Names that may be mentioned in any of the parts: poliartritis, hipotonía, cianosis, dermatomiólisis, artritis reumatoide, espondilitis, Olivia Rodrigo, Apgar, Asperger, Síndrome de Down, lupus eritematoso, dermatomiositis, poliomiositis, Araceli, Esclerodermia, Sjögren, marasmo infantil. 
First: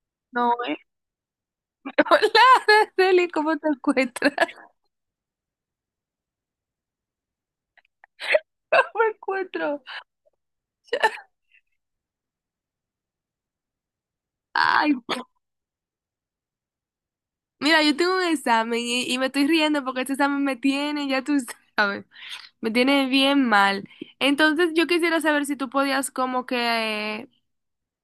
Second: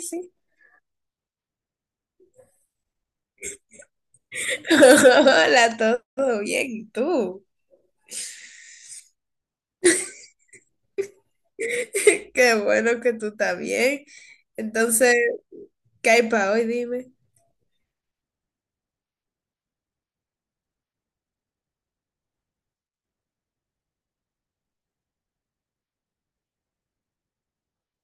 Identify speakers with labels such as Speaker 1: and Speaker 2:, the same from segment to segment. Speaker 1: Sí.
Speaker 2: No. Hola, Araceli, ¿cómo te encuentras?
Speaker 1: Hola, todo bien, ¿y tú?
Speaker 2: ¿Cómo me encuentro?
Speaker 1: Qué bueno que tú estás bien.
Speaker 2: Ay,
Speaker 1: Entonces, ¿qué hay para hoy? Dime.
Speaker 2: mira, yo tengo un examen y me estoy riendo porque este examen me tiene, ya tú sabes, me tiene bien mal. Entonces, yo quisiera saber si tú podías como que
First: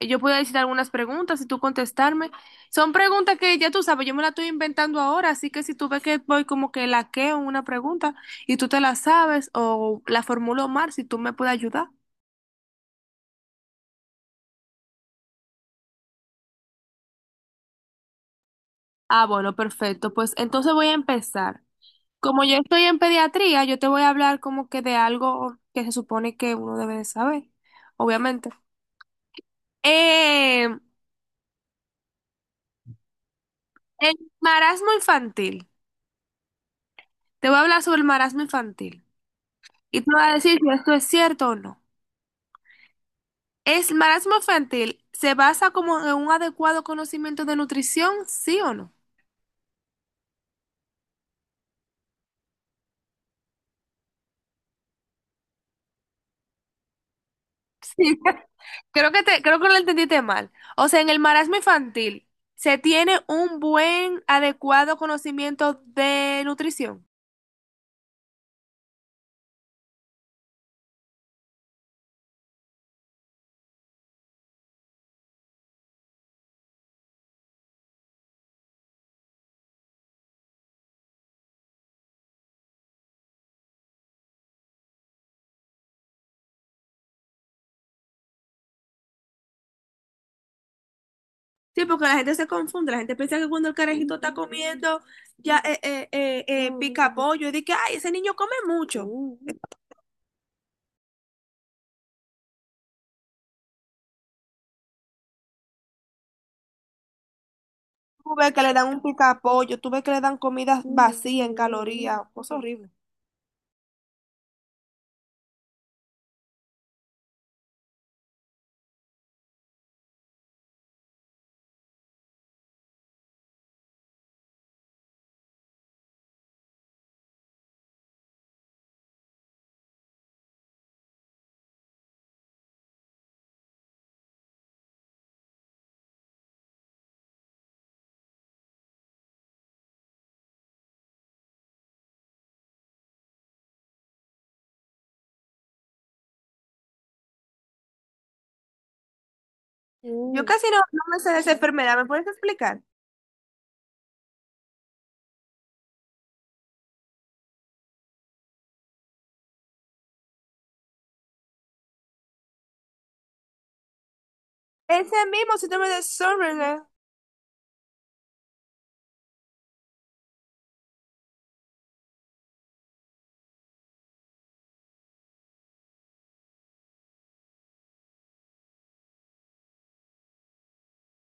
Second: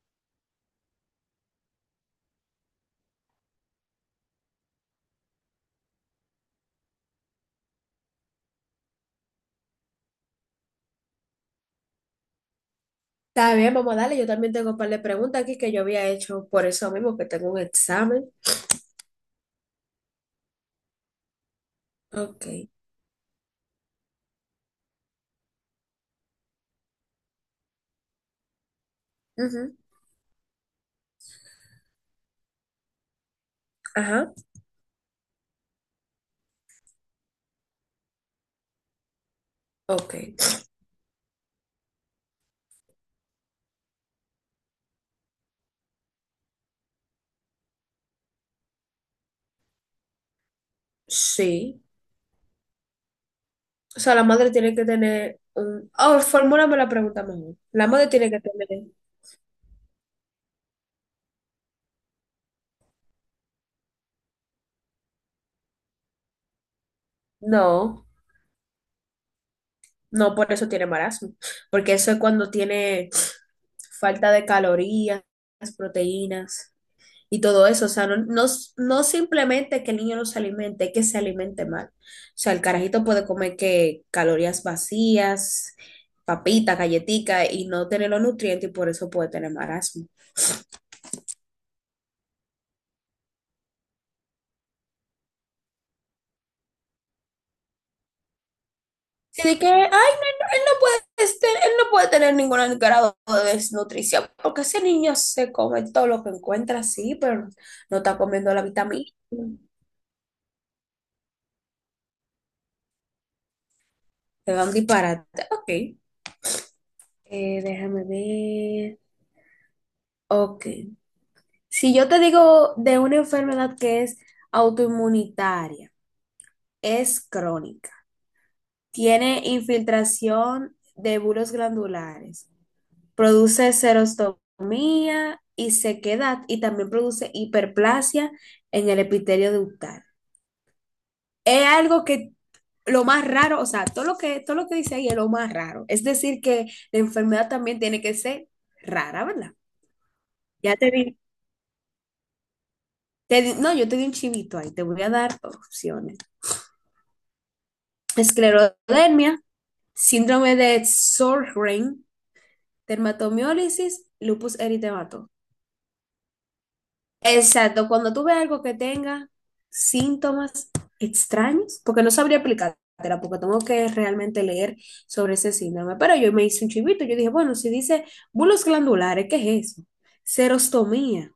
Speaker 2: eh, yo podía decir algunas preguntas y tú contestarme. Son preguntas que ya tú sabes, yo me las estoy inventando ahora, así que si tú ves que voy como que laqueo en una pregunta y tú te la sabes o la formulo mal, si tú me puedes ayudar.
Speaker 1: Está bien, vamos a darle. Yo también tengo un par de preguntas aquí que yo había hecho por eso mismo, que tengo un examen.
Speaker 2: Ah, bueno, perfecto. Pues entonces voy a empezar. Como
Speaker 1: Ok.
Speaker 2: yo estoy en pediatría, yo te voy a hablar como que de algo que se supone que uno debe de saber, obviamente.
Speaker 1: Ujú.
Speaker 2: Eh, el
Speaker 1: Ajá.
Speaker 2: marasmo infantil. Te voy a hablar sobre el marasmo infantil. Y te
Speaker 1: Ok.
Speaker 2: voy a decir si esto es cierto o no. ¿Es marasmo infantil se basa como en un adecuado conocimiento de nutrición, sí o no?
Speaker 1: Sí. O sea, la madre tiene que tener un... Oh, formúlame la pregunta mejor. La
Speaker 2: Sí.
Speaker 1: madre tiene que tener...
Speaker 2: Creo que lo entendiste mal. O sea, en el marasmo infantil, ¿se tiene un buen, adecuado conocimiento de nutrición?
Speaker 1: No. No por eso tiene marasmo, porque eso es cuando tiene falta de calorías, proteínas y todo eso. O sea, no, no, no simplemente que el niño no se alimente, es que se alimente mal. O sea, el carajito puede comer que calorías vacías, papita, galletica y no tener los nutrientes y por eso puede tener marasmo.
Speaker 2: Sí, porque la gente se confunde, la gente piensa que cuando el carajito está comiendo ya pica pollo, y dice que, ay, ese niño come mucho.
Speaker 1: Sí, de que, ay, no, no, él no puede, este, él no puede tener ningún grado de desnutrición, porque ese niño se come todo lo que encuentra, sí, pero no está
Speaker 2: Tú ves
Speaker 1: comiendo
Speaker 2: que
Speaker 1: la
Speaker 2: le dan un
Speaker 1: vitamina.
Speaker 2: pica pollo, tú ves que le dan comidas vacías en calorías, cosa horrible.
Speaker 1: Te dan disparate. Ok. Déjame ver. Ok. Si yo te digo de una enfermedad que es autoinmunitaria, es crónica, tiene infiltración de bulos glandulares, produce serostomía y sequedad y también produce hiperplasia en el epitelio ductal. Es algo que lo más raro, o sea, todo lo que dice ahí es lo más raro. Es decir, que la enfermedad también tiene que ser rara, ¿verdad?
Speaker 2: Yo casi
Speaker 1: Ya
Speaker 2: no,
Speaker 1: te
Speaker 2: no
Speaker 1: di,
Speaker 2: me sé de esa enfermedad, ¿me puedes explicar?
Speaker 1: no, yo te di un chivito ahí, te voy a dar opciones. Esclerodermia, síndrome de Sjögren, dermatomiólisis, lupus
Speaker 2: Ese
Speaker 1: eritematoso.
Speaker 2: mismo síndrome de Asperger,
Speaker 1: Exacto, cuando tú ves algo que tenga síntomas extraños, porque no sabría aplicártela, porque tengo que realmente leer sobre ese síndrome, pero yo me hice un chivito, yo dije, bueno, si dice bulos glandulares, ¿qué es eso? Serostomía,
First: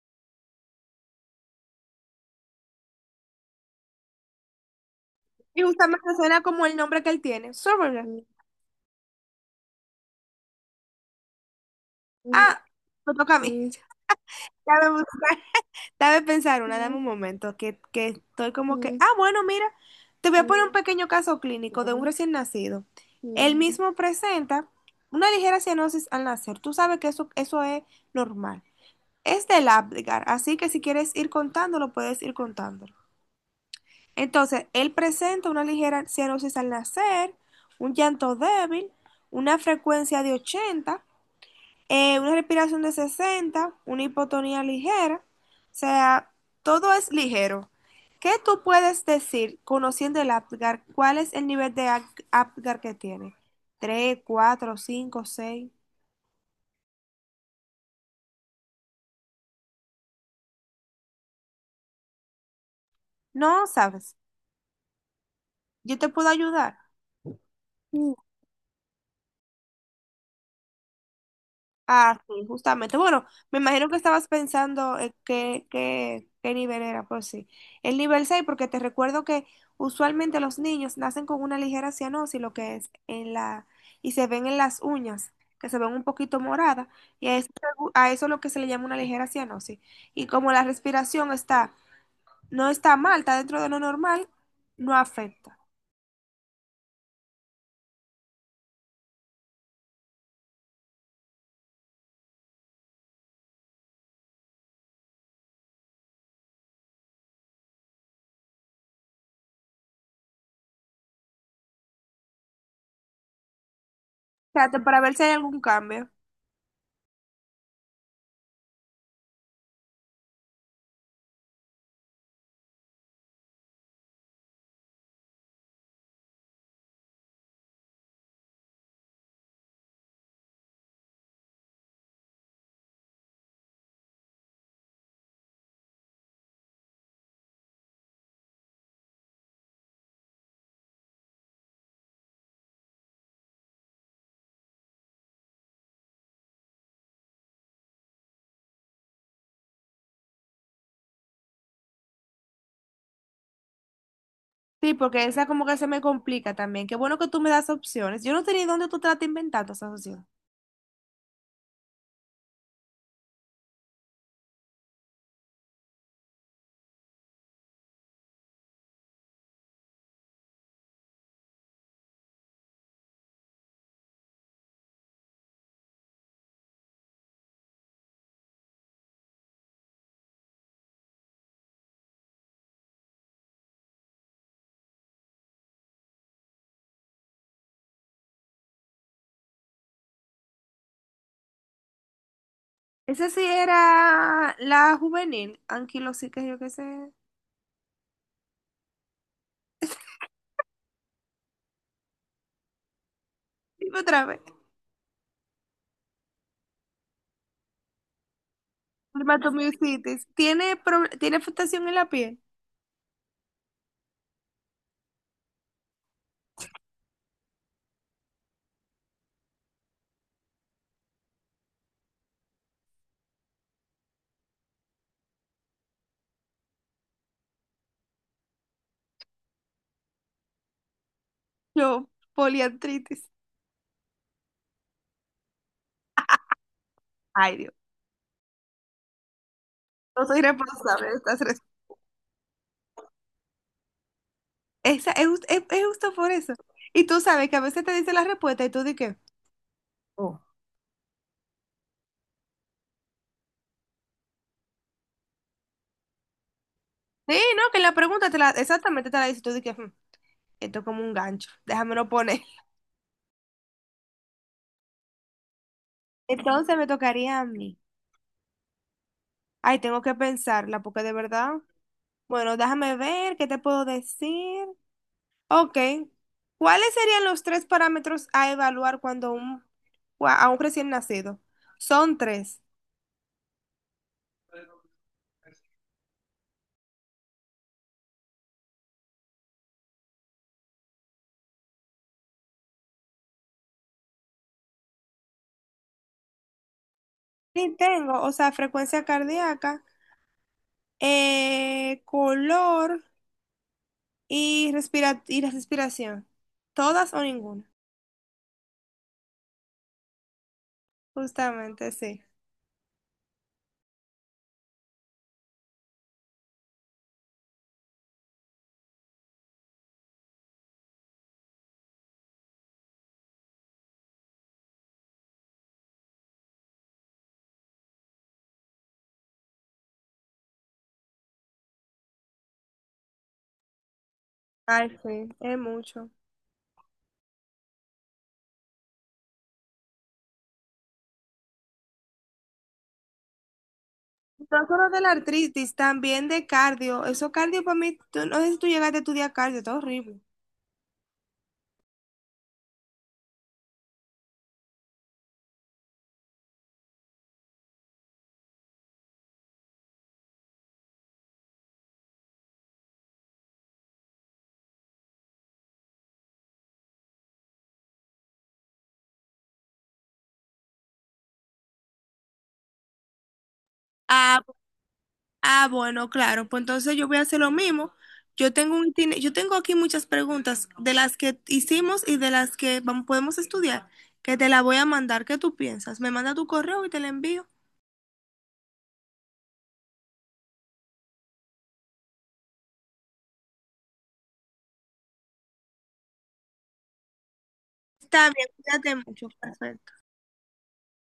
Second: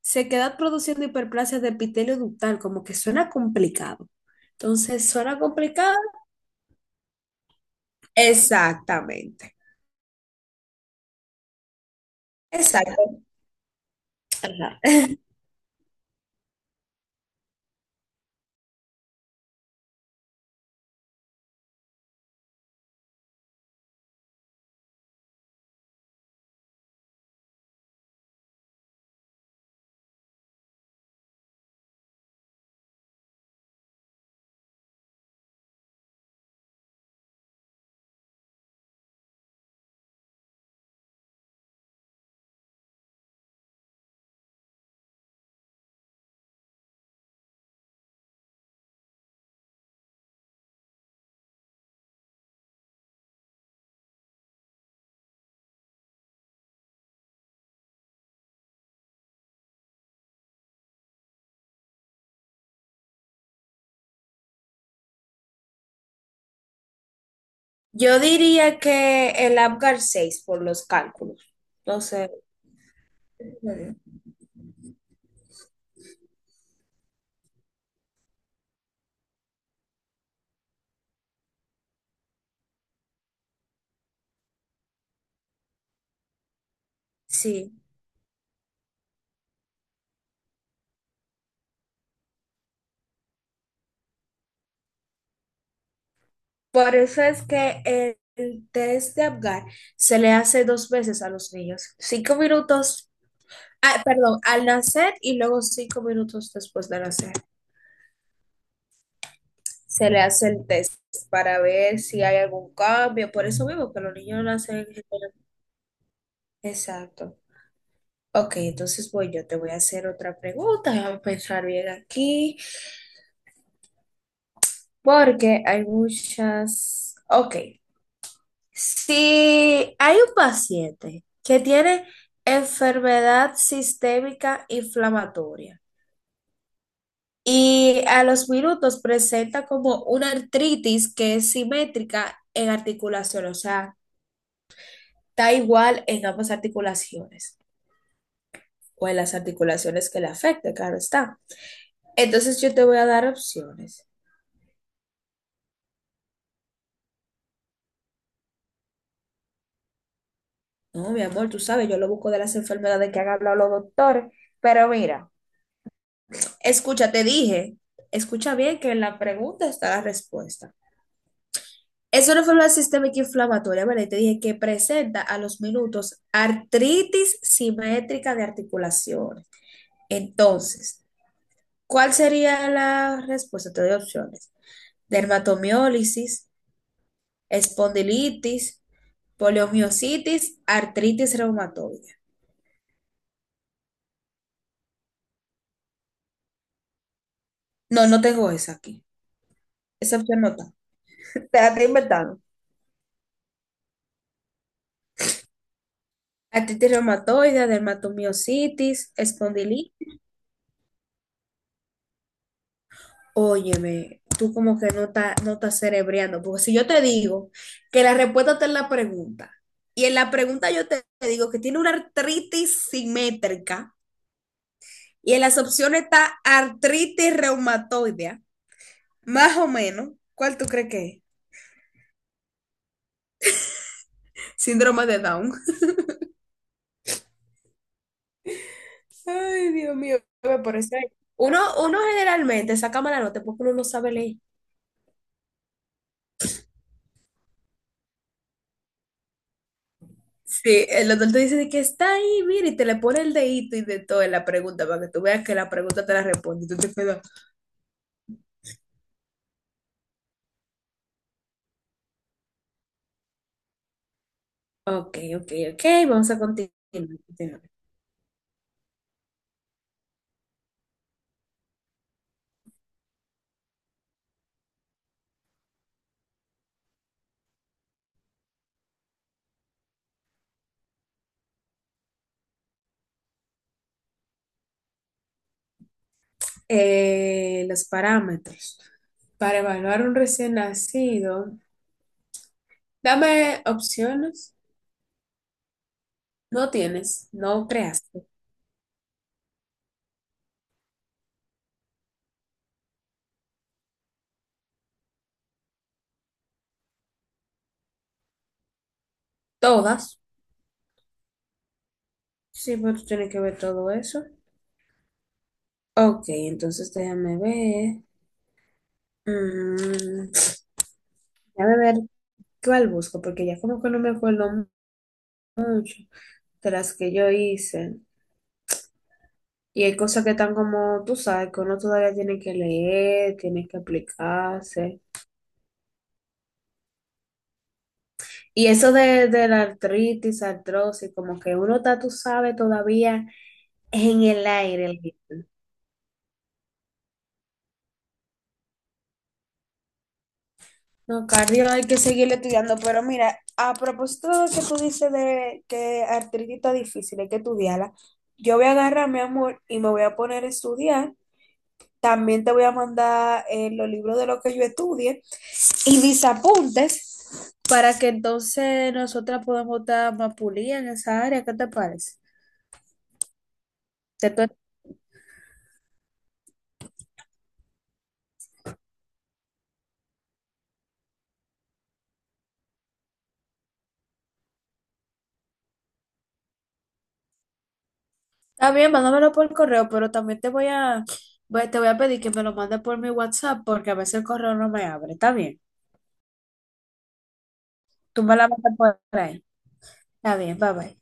Speaker 1: sequedad produciendo hiperplasia de epitelio ductal, como que suena complicado. Entonces, ¿suena
Speaker 2: y
Speaker 1: complicado?
Speaker 2: justamente suena como el nombre que él tiene, Asperger.
Speaker 1: Exactamente,
Speaker 2: Ah, me
Speaker 1: exacto.
Speaker 2: toca a mí.
Speaker 1: Ajá.
Speaker 2: Ya me busca. Dame un momento, que estoy como que, ah, bueno, mira, te voy a poner un pequeño caso clínico de un recién nacido. Él mismo presenta una ligera cianosis al nacer. Tú sabes que eso es normal. Es del Apgar, así que si quieres ir contándolo, puedes ir contándolo. Entonces, él presenta una ligera cianosis al nacer, un llanto débil, una frecuencia de 80 una respiración de 60, una hipotonía ligera, o sea, todo es ligero. ¿Qué tú puedes decir conociendo el Apgar? ¿Cuál es el nivel de Apgar que tiene? 3, 4, 5, 6. No, sabes, yo te puedo ayudar.
Speaker 1: Yo diría que el Apgar 6 por los cálculos.
Speaker 2: Ah,
Speaker 1: Entonces,
Speaker 2: sí, justamente. Bueno, me imagino que estabas pensando qué nivel era, pues sí. El nivel 6, porque te recuerdo que usualmente los niños nacen con una ligera cianosis, lo que es y se ven en las uñas, que se ven un poquito moradas, y a eso,
Speaker 1: sí.
Speaker 2: a eso es lo que se le llama una ligera cianosis. Y como la respiración no está mal, está dentro de lo normal, no afecta.
Speaker 1: Por eso es que el test de Apgar se le hace dos veces a los niños. Cinco minutos, ah, perdón, al nacer y luego cinco minutos después de nacer. Se le hace el test para ver si hay algún cambio. Por eso mismo que los niños nacen
Speaker 2: Trate
Speaker 1: en
Speaker 2: para ver si hay
Speaker 1: general.
Speaker 2: algún cambio.
Speaker 1: Exacto. Ok, entonces voy, yo te voy a hacer otra pregunta. Déjame pensar bien aquí, porque hay muchas. Ok. Si hay un paciente que tiene enfermedad sistémica inflamatoria y a los minutos presenta como una artritis que es simétrica en articulación, o sea, está igual en ambas articulaciones o en las articulaciones que le afecte, claro está. Entonces yo te voy a dar opciones.
Speaker 2: Sí, porque esa como que se me complica también. Qué bueno que tú me das opciones. Yo no tenía dónde tú te la estás inventando esa opción.
Speaker 1: No, mi amor, tú sabes, yo lo busco de las enfermedades que han hablado los doctores, pero mira. Escucha, te dije, escucha bien que en la pregunta está la respuesta. Es una enfermedad sistémica inflamatoria, ¿verdad? Y te dije que presenta a los minutos artritis simétrica de articulaciones. Entonces, ¿cuál sería la respuesta? Te doy opciones. Dermatomiólisis, espondilitis, poliomiositis, artritis reumatoide.
Speaker 2: Esa sí era la juvenil, anquilosica, yo qué sé.
Speaker 1: No, no tengo esa aquí. Esa opción no está. Te la estoy inventando.
Speaker 2: Dime otra vez.
Speaker 1: Artritis reumatoide, dermatomiositis, espondilitis.
Speaker 2: Dermatomiositis. ¿Tiene, tiene afectación en la piel?
Speaker 1: Óyeme, tú como que no estás cerebreando, porque si yo te digo que la respuesta está en la pregunta, y en la pregunta yo te digo que tiene una artritis simétrica, y en las opciones está artritis reumatoidea, más o menos, ¿cuál tú crees que es?
Speaker 2: Yo, poliartritis.
Speaker 1: Síndrome de Down.
Speaker 2: Ay, Dios.
Speaker 1: Ay, Dios mío,
Speaker 2: No soy
Speaker 1: me parece.
Speaker 2: responsable de estas
Speaker 1: Uno,
Speaker 2: res-.
Speaker 1: Uno generalmente saca mala nota porque uno no sabe leer.
Speaker 2: Esa, es, jus- es justo por eso. Y tú sabes que a veces te dice la respuesta y tú di que.
Speaker 1: Sí, el doctor te dice de que está ahí, mira, y te le pone el dedito y de todo en la pregunta para que tú veas que la pregunta te la responde. Y tú te quedas,
Speaker 2: Sí, no, que la pregunta exactamente te la dice y tú di que. "Hmm, esto es como un gancho. Déjamelo poner".
Speaker 1: ok, ok, ok, vamos a
Speaker 2: Entonces me tocaría a
Speaker 1: continuar.
Speaker 2: mí. Ay, tengo que pensarla, porque de verdad. Bueno, déjame ver qué te puedo decir. Ok. ¿Cuáles serían los tres parámetros a evaluar cuando a un recién nacido? Son tres.
Speaker 1: Los parámetros. Para evaluar un recién nacido, dame opciones. No tienes, no
Speaker 2: Sí, tengo,
Speaker 1: creaste.
Speaker 2: o sea, frecuencia cardíaca, color y la respiración. ¿Todas o ninguna?
Speaker 1: Todas.
Speaker 2: Justamente, sí.
Speaker 1: Sí, pero tú tienes que ver todo eso. Ok, entonces déjame ver. Mm, Déjame ver cuál busco, porque ya como que no me acuerdo mucho. De las que yo hice. Y hay cosas que están como, tú sabes, que uno todavía tiene que leer, tiene que
Speaker 2: Ay,
Speaker 1: aplicarse.
Speaker 2: sí, es mucho.
Speaker 1: Y eso de la artritis, artrosis, como que uno está, tú sabes, todavía en el
Speaker 2: No solo
Speaker 1: aire.
Speaker 2: de la artritis, también de cardio. Eso cardio para mí, no sé si tú llegaste a estudiar cardio, está horrible.
Speaker 1: No, cardio hay que seguir estudiando, pero mira, a propósito de lo que tú dices de que artritis está difícil, hay que estudiarla, yo voy a agarrar, mi amor, y me voy a poner a estudiar. También te voy a mandar los libros de lo que yo estudie y mis apuntes para que entonces nosotras podamos estar más pulidas en esa área. ¿Qué te parece? Te
Speaker 2: Ah,
Speaker 1: estoy-
Speaker 2: ah, bueno, claro. Pues entonces yo voy a hacer lo mismo. Yo tengo aquí muchas preguntas de las que hicimos y de las que podemos estudiar, que te la voy a mandar. ¿Qué tú piensas? Me manda tu correo y te la envío.
Speaker 1: Está bien, mándamelo por correo, pero también te voy a, te voy a pedir que me lo mandes por mi WhatsApp porque a veces el correo no me abre. Está bien. Tú
Speaker 2: Está
Speaker 1: me
Speaker 2: bien,
Speaker 1: la mandas
Speaker 2: cuídate
Speaker 1: por
Speaker 2: mucho.
Speaker 1: ahí.
Speaker 2: Fran.
Speaker 1: Está bien, bye bye.